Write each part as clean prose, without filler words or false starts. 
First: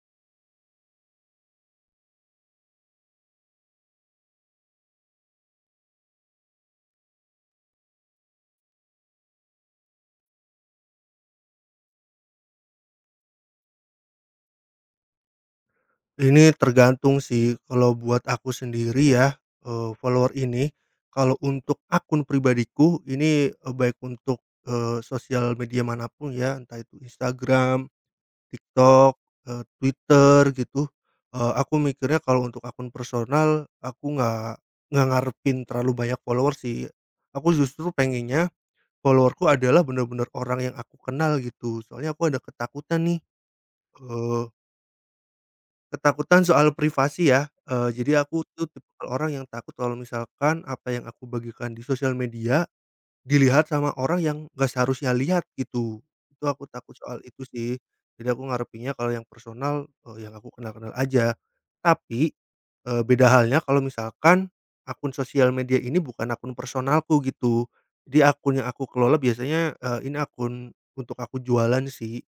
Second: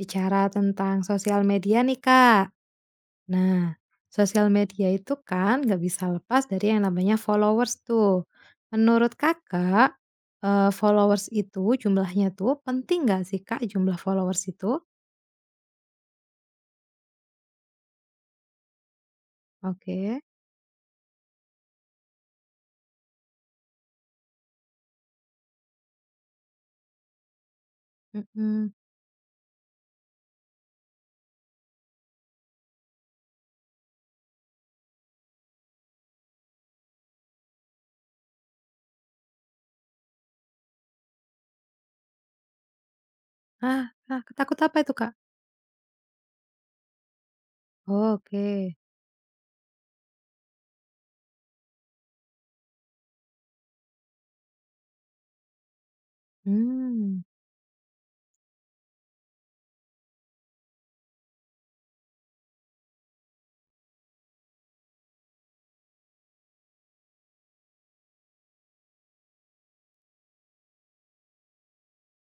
Bicara tentang sosial media nih, Kak. Nah, sosial media itu kan nggak bisa lepas dari yang namanya followers tuh. Menurut Kakak, followers itu jumlahnya tuh penting nggak sih, Kak, jumlah followers itu? Ini tergantung sih, kalau buat aku sendiri ya, Oke, follower ini, kalau untuk akun pribadiku ini, baik untuk, sosial media manapun ya, entah itu Instagram, mhm. TikTok, Twitter gitu, aku mikirnya kalau untuk akun personal, aku nggak ngarepin terlalu banyak follower sih. Aku justru pengennya follower adalah benar-benar orang yang aku kenal gitu, soalnya aku ada ketakutan nih. Ah hah, eh, takut apa itu, Kak? Ketakutan soal privasi ya, jadi aku Oke, tuh tipikal orang yang takut kalau misalkan apa yang aku bagikan di sosial media, dilihat sama orang yang gak seharusnya lihat gitu. Itu aku takut soal hmm. itu sih. Jadi aku ngarepinnya kalau yang personal, yang aku kenal-kenal aja. Tapi, beda halnya kalau misalkan akun sosial media ini bukan akun personalku gitu. Jadi akun yang aku kelola biasanya, ini akun untuk aku jualan sih.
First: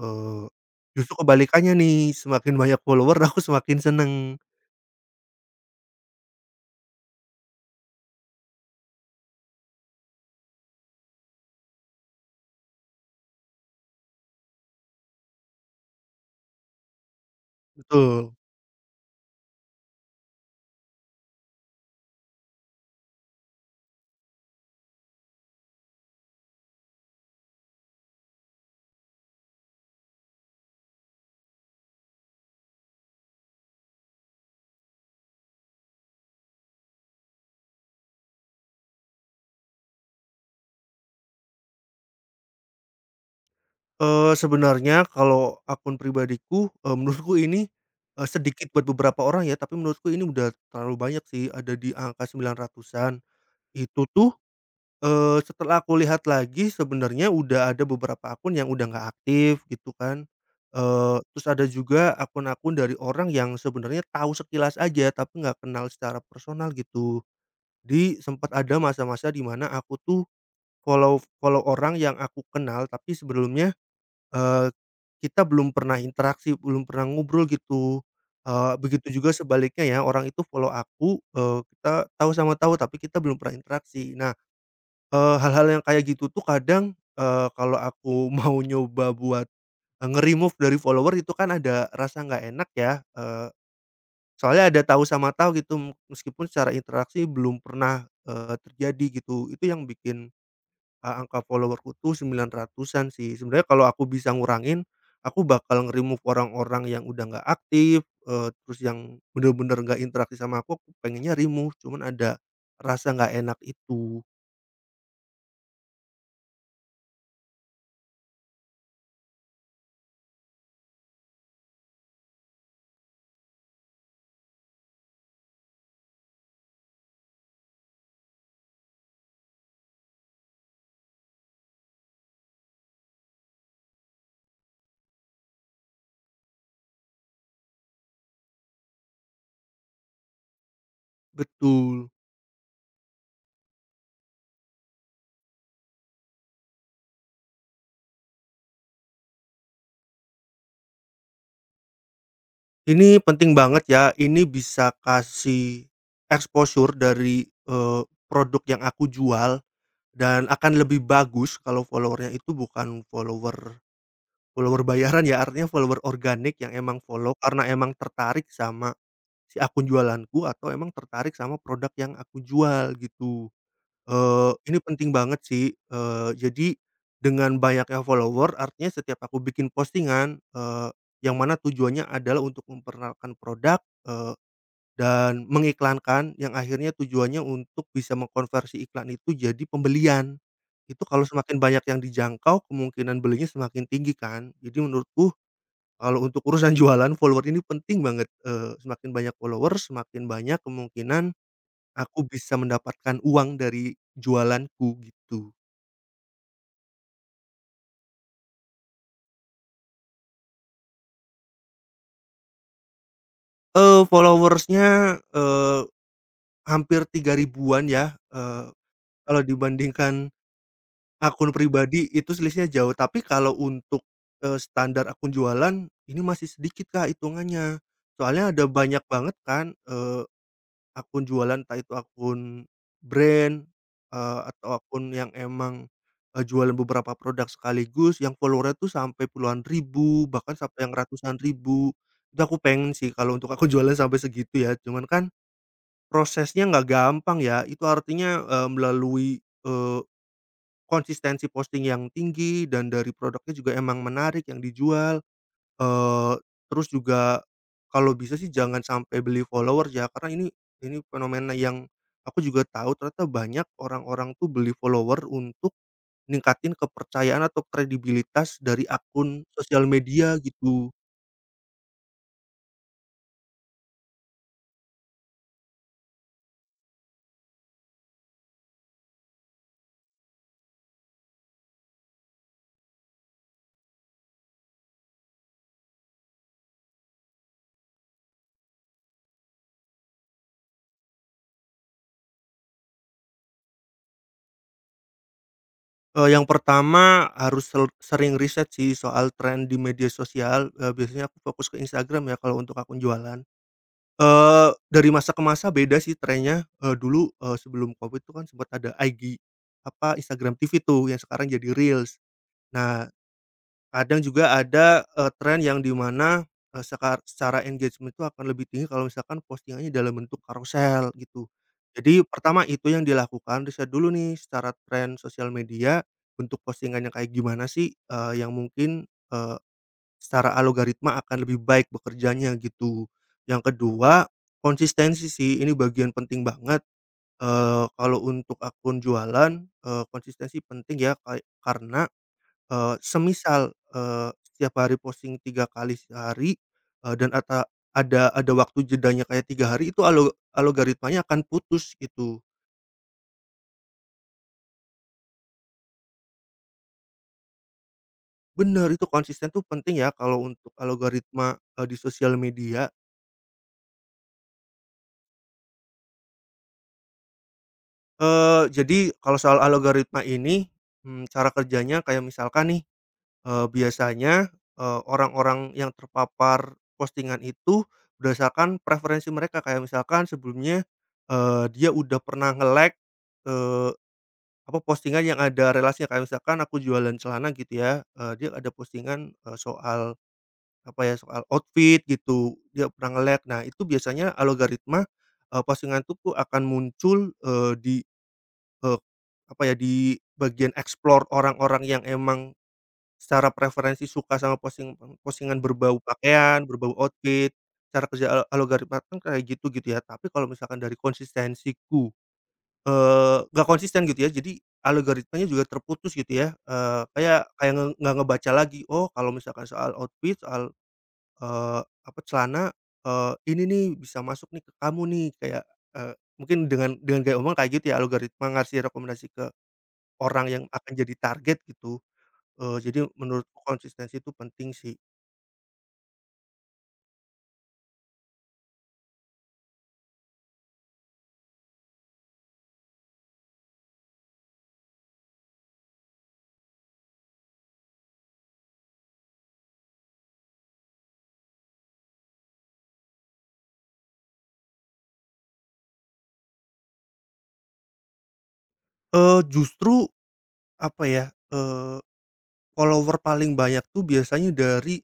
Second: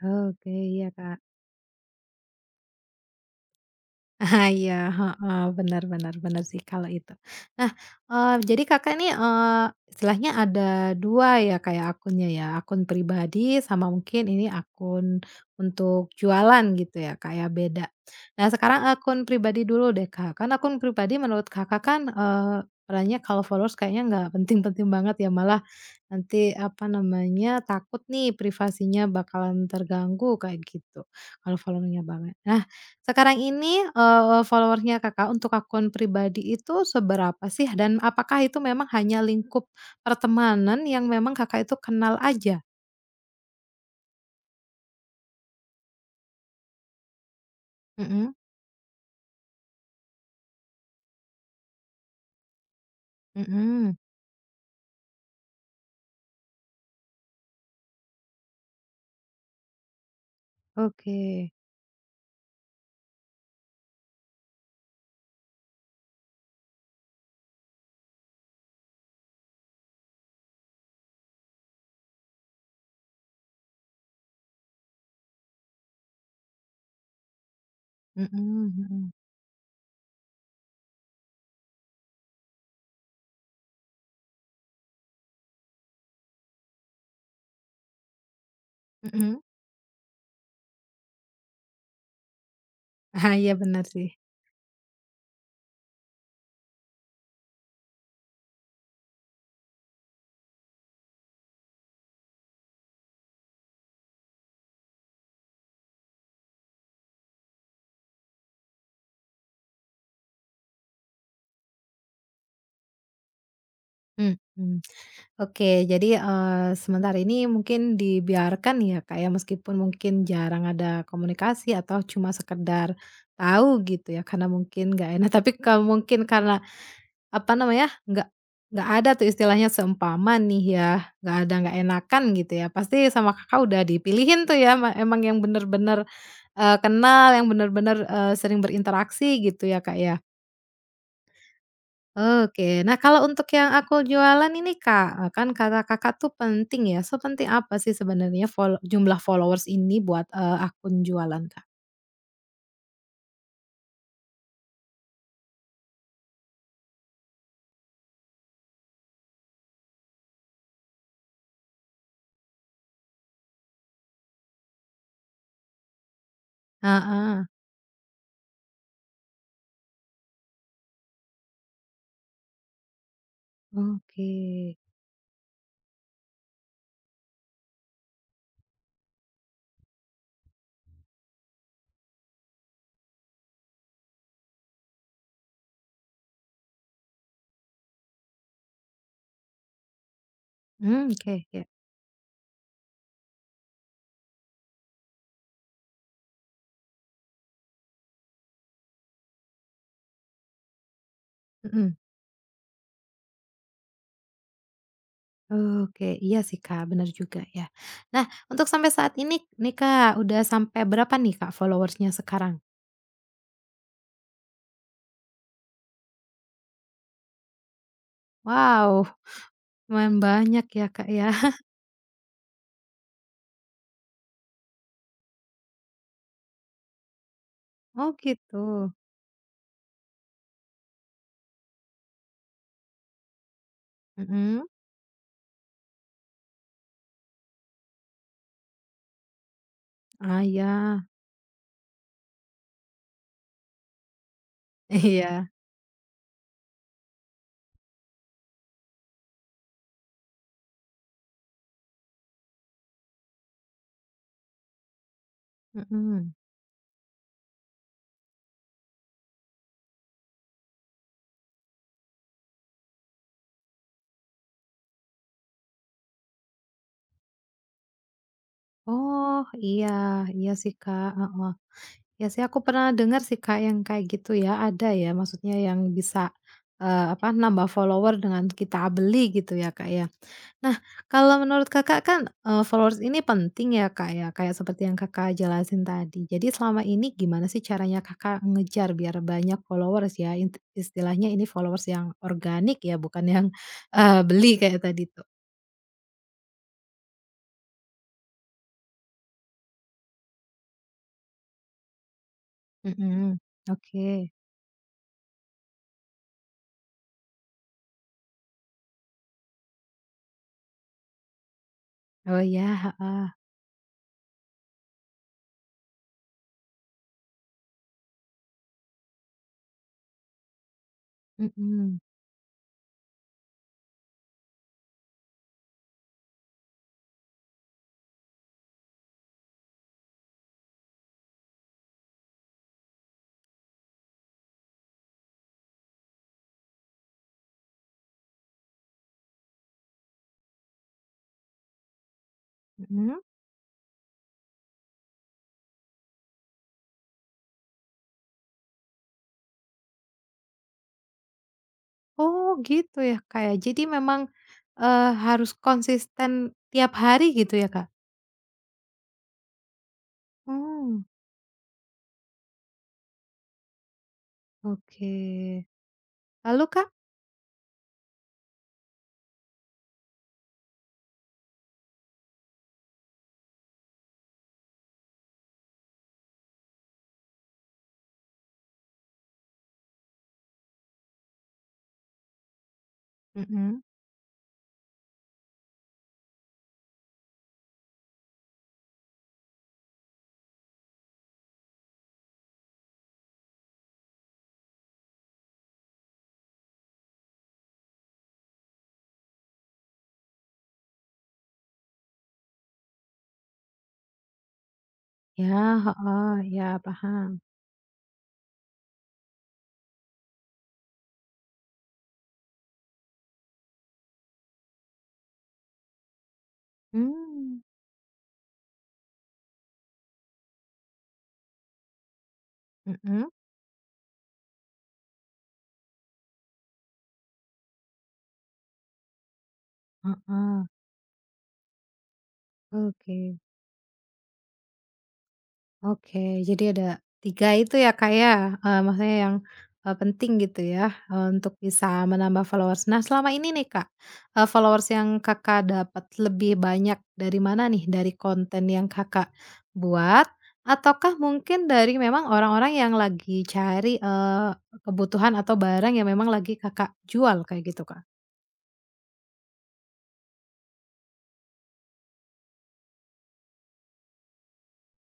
Eee, Oke, iya, justru Kak. kebalikannya nih, semakin banyak follower aku semakin seneng. Ah, iya, heeh, benar benar benar sih kalau itu. Nah, jadi Kakak ini istilahnya ada 2 ya, kayak akunnya ya, akun pribadi sama mungkin ini akun untuk jualan gitu ya kayak beda. Betul. Nah, sekarang akun pribadi dulu deh, Kak. Kan akun pribadi menurut Kakak kan, perannya kalau followers kayaknya nggak penting-penting banget ya, malah nanti, apa namanya, takut nih privasinya bakalan terganggu kayak gitu, kalau followernya banget. Nah, sekarang ini, follower Kakak untuk akun pribadi itu seberapa sih? Dan apakah itu memang hanya lingkup pertemanan yang memang Kakak itu kenal aja? Sebenarnya kalau akun pribadiku, menurutku ini, Mhm sedikit buat beberapa orang ya, tapi menurutku ini udah terlalu banyak sih, ada di angka 900-an. mhm. Itu tuh, setelah aku lihat lagi sebenarnya udah ada beberapa akun yang udah nggak aktif gitu kan, Oke. terus ada juga akun-akun dari orang yang sebenarnya tahu sekilas aja tapi nggak kenal secara personal gitu. Di sempat ada masa-masa di mana aku tuh follow follow orang yang aku kenal, tapi sebelumnya, eee, kita belum pernah interaksi, belum pernah ngobrol gitu. Mhm Eee, mhm. begitu juga sebaliknya ya, orang itu follow aku, kita tahu sama tahu, tapi kita belum pernah interaksi. Nah, hal-hal yang kayak gitu tuh kadang, kalau aku mau nyoba Mhm. buat, nge-remove dari follower itu kan ada rasa nggak enak ya. Ah, eee iya benar sih. Soalnya ada tahu sama tahu gitu, meskipun secara interaksi belum pernah, terjadi gitu. Itu yang bikin, angka follower-ku tuh 900-an sih. Sebenarnya kalau aku bisa ngurangin, aku bakal nge-remove orang-orang yang udah nggak aktif, terus yang bener-bener nggak interaksi sama aku pengennya remove, cuman ada rasa nggak enak itu. Mhm. Oke, jadi, sementara ini mungkin dibiarkan ya, Kak, ya, meskipun mungkin jarang ada komunikasi atau cuma sekedar tahu gitu ya, karena mungkin nggak enak, tapi kalau mungkin karena, apa namanya, nggak ada tuh istilahnya seumpama nih ya, nggak ada nggak enakan gitu ya, pasti sama Kakak udah dipilihin tuh ya, emang yang bener-bener, kenal, yang bener-bener, sering berinteraksi gitu ya, Kak, ya? Betul. Oke. Nah, kalau untuk yang aku jualan ini, Kak, kan kata Kakak tuh penting ya, sepenting apa sih sebenarnya jumlah followers ini buat, akun jualan, Kak? Ini penting banget ya, ini bisa kasih exposure dari, produk yang aku jual. Dan akan lebih bagus kalau followernya itu bukan follower follower bayaran ya, artinya follower organik yang emang follow Heeh, karena emang tertarik sama si akun jualanku atau emang tertarik sama produk yang aku jual gitu. oke. Ini penting banget sih, jadi dengan banyaknya follower artinya setiap aku bikin postingan, yang mana tujuannya adalah untuk memperkenalkan produk, eee dan mengiklankan yang akhirnya tujuannya untuk bisa mengkonversi iklan itu jadi pembelian. Itu Mmm, kalau oke semakin oke. banyak yang dijangkau kemungkinan belinya semakin tinggi kan. Jadi menurutku kalau untuk urusan jualan follower ini penting banget, semakin banyak follower semakin banyak kemungkinan Mhm. aku bisa mendapatkan uang dari jualanku gitu. Oke, iya sih, Kak, benar juga ya. Nah, untuk sampai saat ini nih, Kak, udah sampai berapa nih, Kak, followersnya sekarang? Followers-nya, hampir 3.000-an ya, Wow, kalau lumayan dibandingkan banyak ya, Kak, ya. akun pribadi itu selisihnya jauh, tapi kalau untuk, standar akun jualan, ini masih sedikit, Kak, hitungannya. Oh, Soalnya gitu. ada banyak banget kan, akun jualan, entah itu akun brand, Mhm. atau akun yang emang, jualan beberapa produk sekaligus yang follower-nya tuh sampai puluhan ribu, Ah, bahkan iya. sampai yang ratusan ribu. Itu aku pengen sih kalau untuk akun jualan sampai segitu ya, cuman kan Iya. prosesnya nggak gampang ya, itu artinya, melalui, eee konsistensi posting yang tinggi dan dari produknya juga emang menarik yang dijual, Mhm. eee, terus juga kalau bisa sih jangan sampai beli followers ya, karena ini fenomena yang aku juga tahu ternyata banyak orang-orang tuh beli follower untuk ningkatin kepercayaan atau kredibilitas dari Oh, akun sosial iya media iya sih, gitu. Kak, heeh. Iya sih, aku pernah dengar sih, Kak, yang kayak gitu ya, ada ya maksudnya yang bisa, apa, nambah follower dengan kita beli gitu ya, Kak, ya. Nah, kalau menurut Kakak kan, followers ini penting ya, Kak, ya, kayak seperti yang Kakak jelasin tadi. Jadi selama ini gimana sih caranya Kakak ngejar biar banyak followers ya, istilahnya ini followers yang organik ya, bukan yang, beli kayak tadi tuh? Yang pertama harus sering riset sih soal tren di media sosial, biasanya aku fokus ke Instagram ya kalau untuk akun jualan. Mhm, oke. Dari masa ke masa beda sih trennya, dulu, sebelum Covid itu kan sempet ada IG, apa, Instagram TV tuh yang sekarang jadi Reels. Oh, ya, Nah, heeh, kadang juga ada, tren yang di mana, secara engagement itu akan lebih tinggi kalau misalkan postingannya dalam bentuk karusel gitu. mhm. Jadi pertama itu yang dilakukan, riset dulu nih secara tren sosial media, bentuk postingannya kayak gimana sih, yang mungkin, eee secara algoritma akan lebih baik bekerjanya gitu. Yang kedua, konsistensi sih ini bagian penting banget, kalau untuk akun jualan, konsistensi penting ya karena, Mhm. semisal, setiap hari posting 3 kali sehari, dan ada waktu jedanya kayak 3 hari itu algoritmanya akan putus gitu. Oh, gitu ya, Kak, ya, jadi memang, harus konsisten tiap hari gitu ya, Kak? Bener itu konsisten tuh penting ya kalau untuk Mmm, algoritma, di sosial media. oke. Lalu, Kak? Jadi kalau soal algoritma ini, cara kerjanya kayak misalkan nih, biasanya, orang-orang yang terpapar postingan itu berdasarkan preferensi mereka, kayak misalkan sebelumnya, dia udah pernah nge-like, Mhm. eee, apa, postingan yang ada relasinya, kayak misalkan aku jualan celana gitu ya, dia ada postingan, soal, apa ya, soal outfit gitu, dia pernah nge-like. Nah, itu biasanya algoritma, postingan itu tuh akan muncul, di Eee, apa ya, di bagian explore orang-orang yang emang secara preferensi suka sama Ya, postingan berbau heeh, pakaian, ya berbau paham. outfit, cara kerja algoritma kan kayak gitu gitu ya. Tapi kalau misalkan dari konsistensiku, nggak konsisten gitu ya, jadi algoritmanya juga terputus gitu ya, kayak Mmm, kayak nggak ngebaca lagi, oh kalau misalkan soal outfit, soal, eee, apa, celana, mhm, ini nih bisa masuk nih ke kamu nih, kayak, mungkin dengan gaya omong kayak gitu ya, algoritma ngasih rekomendasi ke orang heeh, yang akan jadi target gitu, jadi oke. menurutku konsistensi itu penting sih. Oke, jadi ada 3 itu ya, Kak, ya, maksudnya yang, penting gitu ya, untuk bisa menambah followers. Nah, selama ini nih, Kak, followers yang Kakak dapat lebih banyak dari mana nih? Dari konten yang Kakak buat ataukah mungkin dari memang orang-orang yang lagi cari, kebutuhan atau barang yang memang lagi Kakak jual kayak gitu, Kak? Justru apa ya, follower paling banyak tuh biasanya dari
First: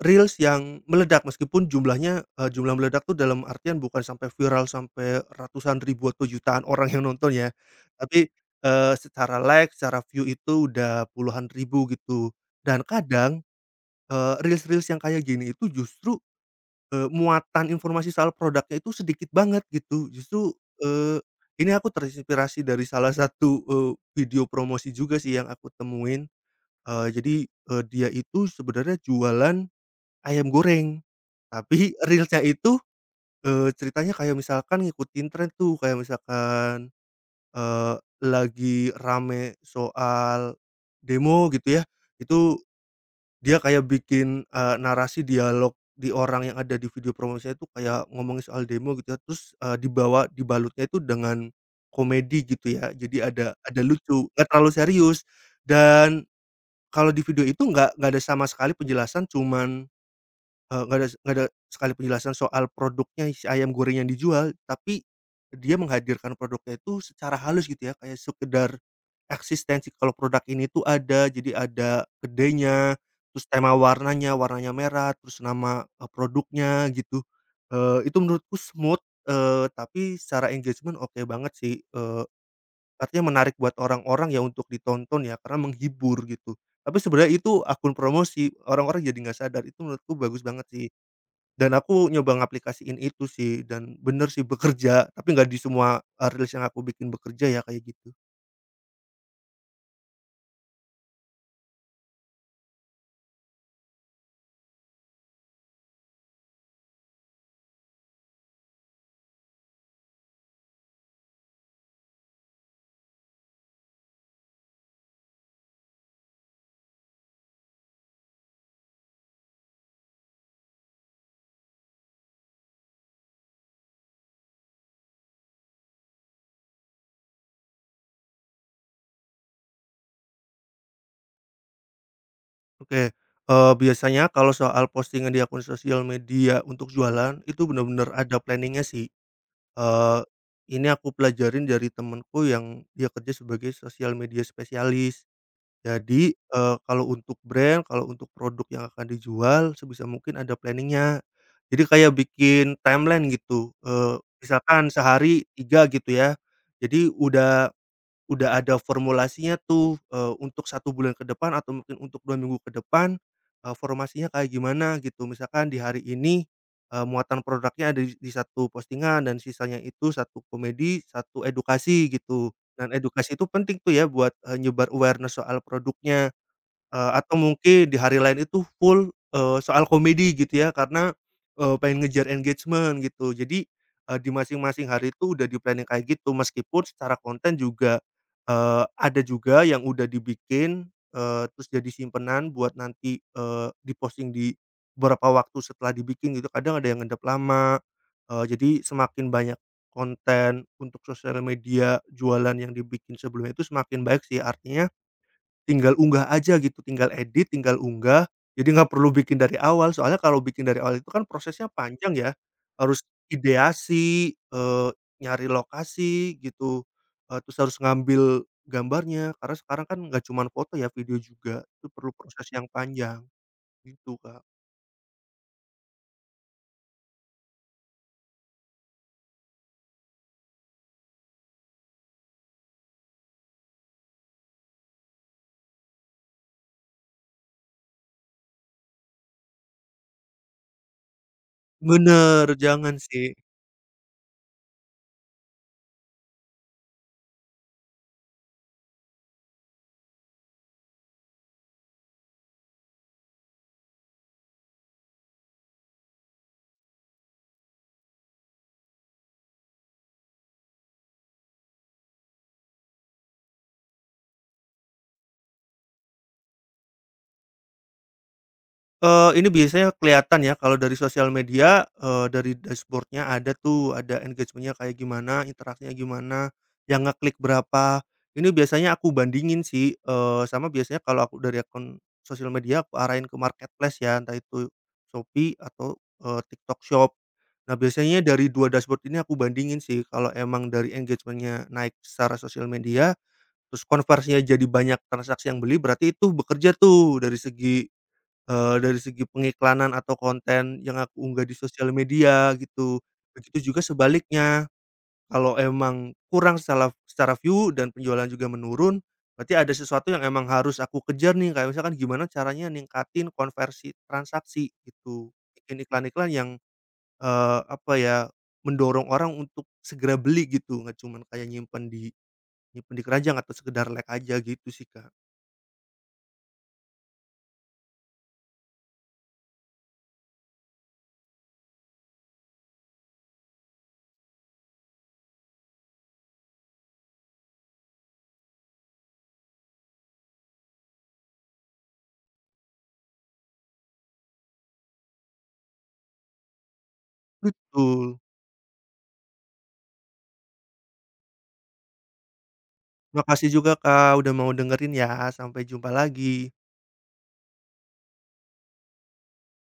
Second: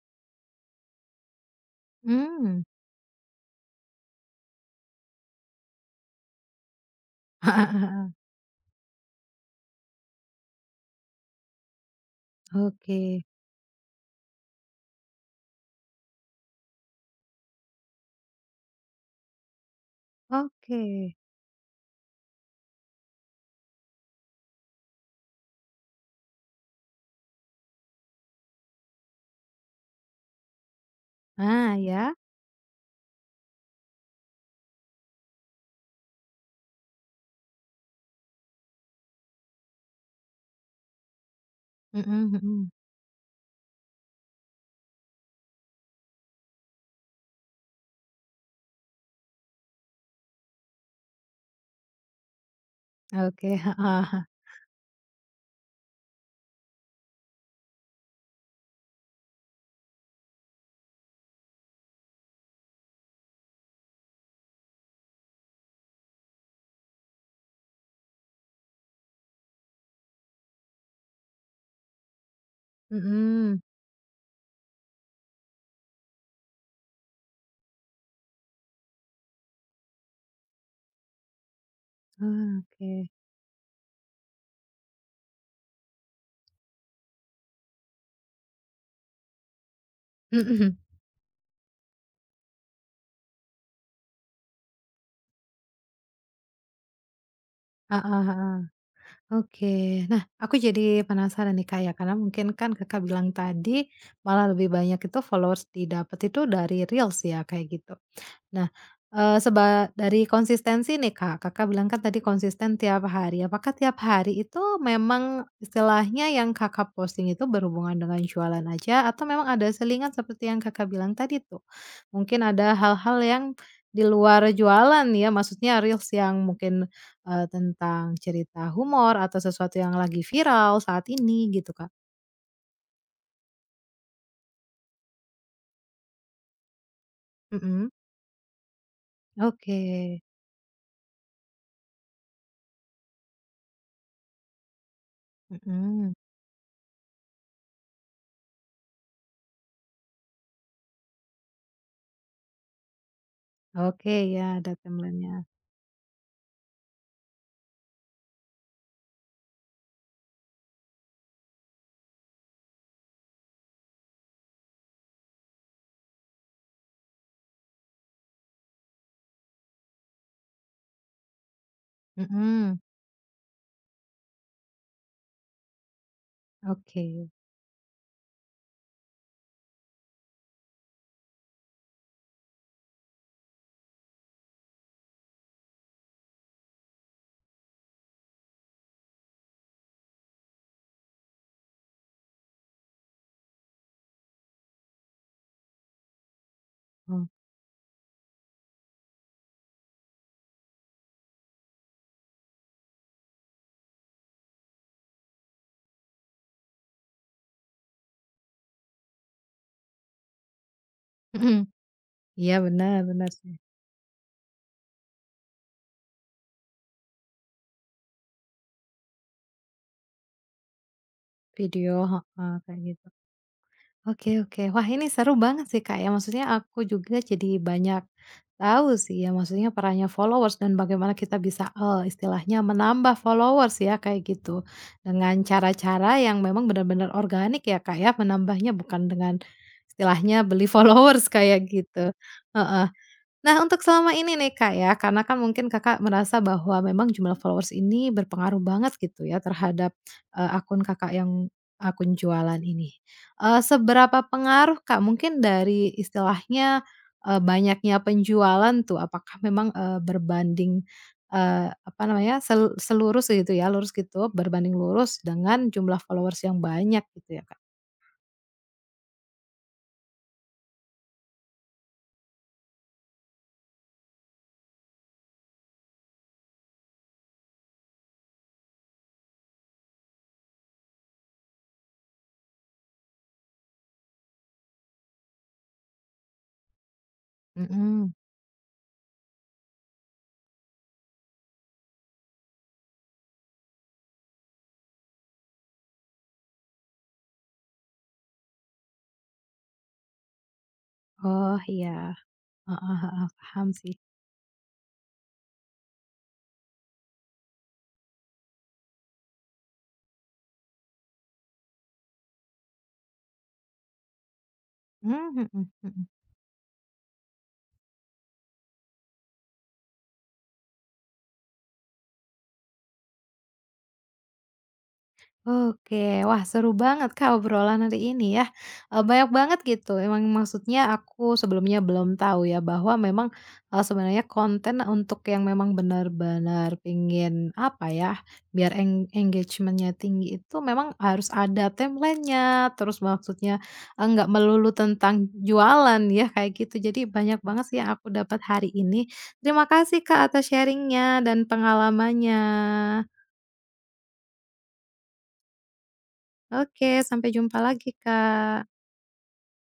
reels yang meledak meskipun jumlahnya, Hmm. jumlah meledak tuh dalam artian bukan sampai viral sampai ratusan ribu atau jutaan orang yang nonton ya, tapi, secara like, secara view itu udah puluhan ribu gitu. Dan Oke, kadang, reels-reels yang kayak gini itu justru muatan informasi soal produknya itu sedikit banget gitu. Justru, oke. Ini aku terinspirasi dari salah satu, video promosi juga sih yang aku temuin. Jadi, dia itu sebenarnya jualan ayam goreng, Ah, tapi iya. reels-nya itu, ceritanya kayak misalkan ngikutin tren tuh, kayak misalkan, eee, lagi rame soal demo gitu ya, Mhm itu mhm. dia kayak bikin, narasi dialog di orang yang ada di video promosinya itu kayak ngomongin soal demo gitu ya, terus, dibalutnya itu dengan komedi gitu ya. Jadi Oke. ada ada lucu, nggak terlalu serius dan kalau di video itu nggak ada sama sekali penjelasan, cuman nggak ada sekali penjelasan soal produknya si ayam goreng yang dijual, tapi dia menghadirkan produknya itu secara halus gitu ya, kayak sekedar eksistensi kalau produk ini tuh ada, jadi ada kedainya, terus Mhm. tema warnanya, warnanya merah, terus nama, produknya gitu. Itu menurutku smooth, tapi secara engagement oke banget sih, Ah, oke. artinya menarik buat orang-orang ya untuk ditonton ya, karena menghibur gitu. Tapi sebenarnya itu akun promosi, orang-orang jadi nggak sadar, itu menurutku bagus banget Mhm. sih. Dan aku nyoba ngaplikasiin itu sih dan bener sih bekerja, tapi nggak di semua, reels yang aku bikin bekerja ya kayak gitu. Heeh heeh. Oke. Nah, aku jadi penasaran nih, Kak, ya, karena mungkin kan Kakak bilang tadi malah lebih banyak itu followers didapat itu dari reels ya, kayak gitu. Nah, dari konsistensi nih, Kak, Kakak bilang kan tadi konsisten tiap hari. Apakah tiap hari itu memang istilahnya yang Kakak posting itu berhubungan dengan jualan aja atau memang ada selingan seperti yang Kakak bilang tadi tuh? Mungkin ada hal-hal yang di luar jualan ya, maksudnya reels yang mungkin, tentang cerita humor atau sesuatu yang lagi viral saat ini gitu, Kak? Oke, biasanya kalau soal postingan di akun sosial media untuk jualan itu Mhm. benar-benar ada planningnya sih, Oke. eee, ini aku pelajarin dari temenku yang dia kerja sebagai sosial media spesialis. Mhm. Jadi, kalau untuk brand, kalau untuk produk yang akan dijual sebisa mungkin ada planningnya. Jadi kayak bikin timeline gitu, Oke, ya ada misalkan timeline-nya. sehari 3 gitu ya. Jadi Udah ada formulasinya tuh, untuk 1 bulan ke depan atau mungkin untuk 2 minggu ke depan, formasinya kayak gimana gitu. Misalkan di hari ini, muatan produknya ada di 1 postingan dan sisanya itu satu komedi, satu edukasi gitu. Mhm. Dan edukasi itu penting tuh ya buat, nyebar awareness soal produknya. Eee, Oke. atau mungkin di hari lain itu full, soal komedi gitu ya karena, pengen ngejar engagement gitu. Jadi, di masing-masing hari itu udah di-planning kayak gitu meskipun secara konten juga, ada juga yang udah dibikin, terus jadi simpenan buat nanti, di-posting di beberapa waktu setelah dibikin gitu. Kadang ada yang ngendap Oh, lama, jadi semakin banyak konten untuk sosial media jualan yang dibikin sebelumnya itu semakin baik sih. Artinya tinggal unggah aja gitu, tinggal edit, tinggal unggah, jadi nggak perlu bikin dari awal, soalnya kalau bikin dari awal itu kan mhm. prosesnya panjang ya, Iya benar harus benar sih, ideasi, nyari lokasi gitu, terus harus ngambil gambarnya, karena sekarang kan nggak cuman foto ya, video juga, itu video perlu proses heeh, yang kayak gitu. panjang, gitu Oke, Kak. oke. Wah, ini seru banget sih, Kak, ya, maksudnya aku juga jadi banyak tahu sih ya, maksudnya perannya followers dan bagaimana kita bisa, istilahnya menambah followers ya, kayak gitu. Dengan cara-cara yang memang benar-benar organik ya, Kak, ya, menambahnya bukan dengan istilahnya beli followers kayak gitu. Bener, Heeh. jangan sih. Nah, untuk selama ini nih, Kak, ya, karena kan mungkin Kakak merasa bahwa memang jumlah followers ini berpengaruh banget gitu ya terhadap, akun Kakak yang akun jualan ini. Seberapa pengaruh, Kak, mungkin dari istilahnya, banyaknya penjualan tuh apakah memang, berbanding, apa namanya, selurus gitu ya, lurus gitu, berbanding lurus dengan jumlah followers yang banyak gitu ya, Kak? Ini biasanya kelihatan ya kalau dari sosial media, dari dashboard-nya ada tuh, ada engagement-nya kayak gimana, interaksinya gimana, yang ngeklik berapa. Ini biasanya aku bandingin sih, sama biasanya kalau aku dari akun sosial media aku arahin ke marketplace ya, entah itu Shopee atau, TikTok Shop. Nah, Mhm. biasanya dari 2 dashboard ini aku bandingin sih, kalau emang dari engagement-nya naik secara sosial media, terus konversinya jadi banyak transaksi yang beli, berarti itu bekerja tuh dari segi dari segi pengiklanan atau konten yang aku unggah di Oh, iya. sosial media Heeh gitu. heeh, paham Begitu juga sih. sebaliknya, kalau emang kurang secara secara view dan penjualan juga menurun, berarti ada sesuatu yang emang harus aku kejar nih, kayak misalkan gimana caranya ningkatin konversi transaksi Mmm, gitu. mhm Bikin mhm. iklan-iklan yang, apa ya, mendorong orang untuk segera beli gitu, nggak cuman kayak nyimpen di keranjang atau sekedar like aja gitu sih, Kak. Oke, wah seru banget, Kak, obrolan hari ini ya, banyak banget gitu emang, maksudnya aku sebelumnya belum tahu ya bahwa memang, sebenarnya konten untuk yang memang benar-benar pingin apa ya, biar engagementnya tinggi itu memang harus ada template-nya, terus maksudnya, nggak melulu tentang jualan ya kayak gitu, jadi banyak banget sih yang aku Betul. dapat hari ini. Terima kasih, Kak, atas sharingnya dan pengalamannya. Makasih juga Kak, udah mau dengerin ya. Sampai jumpa lagi. Oke, sampai jumpa lagi, Kak.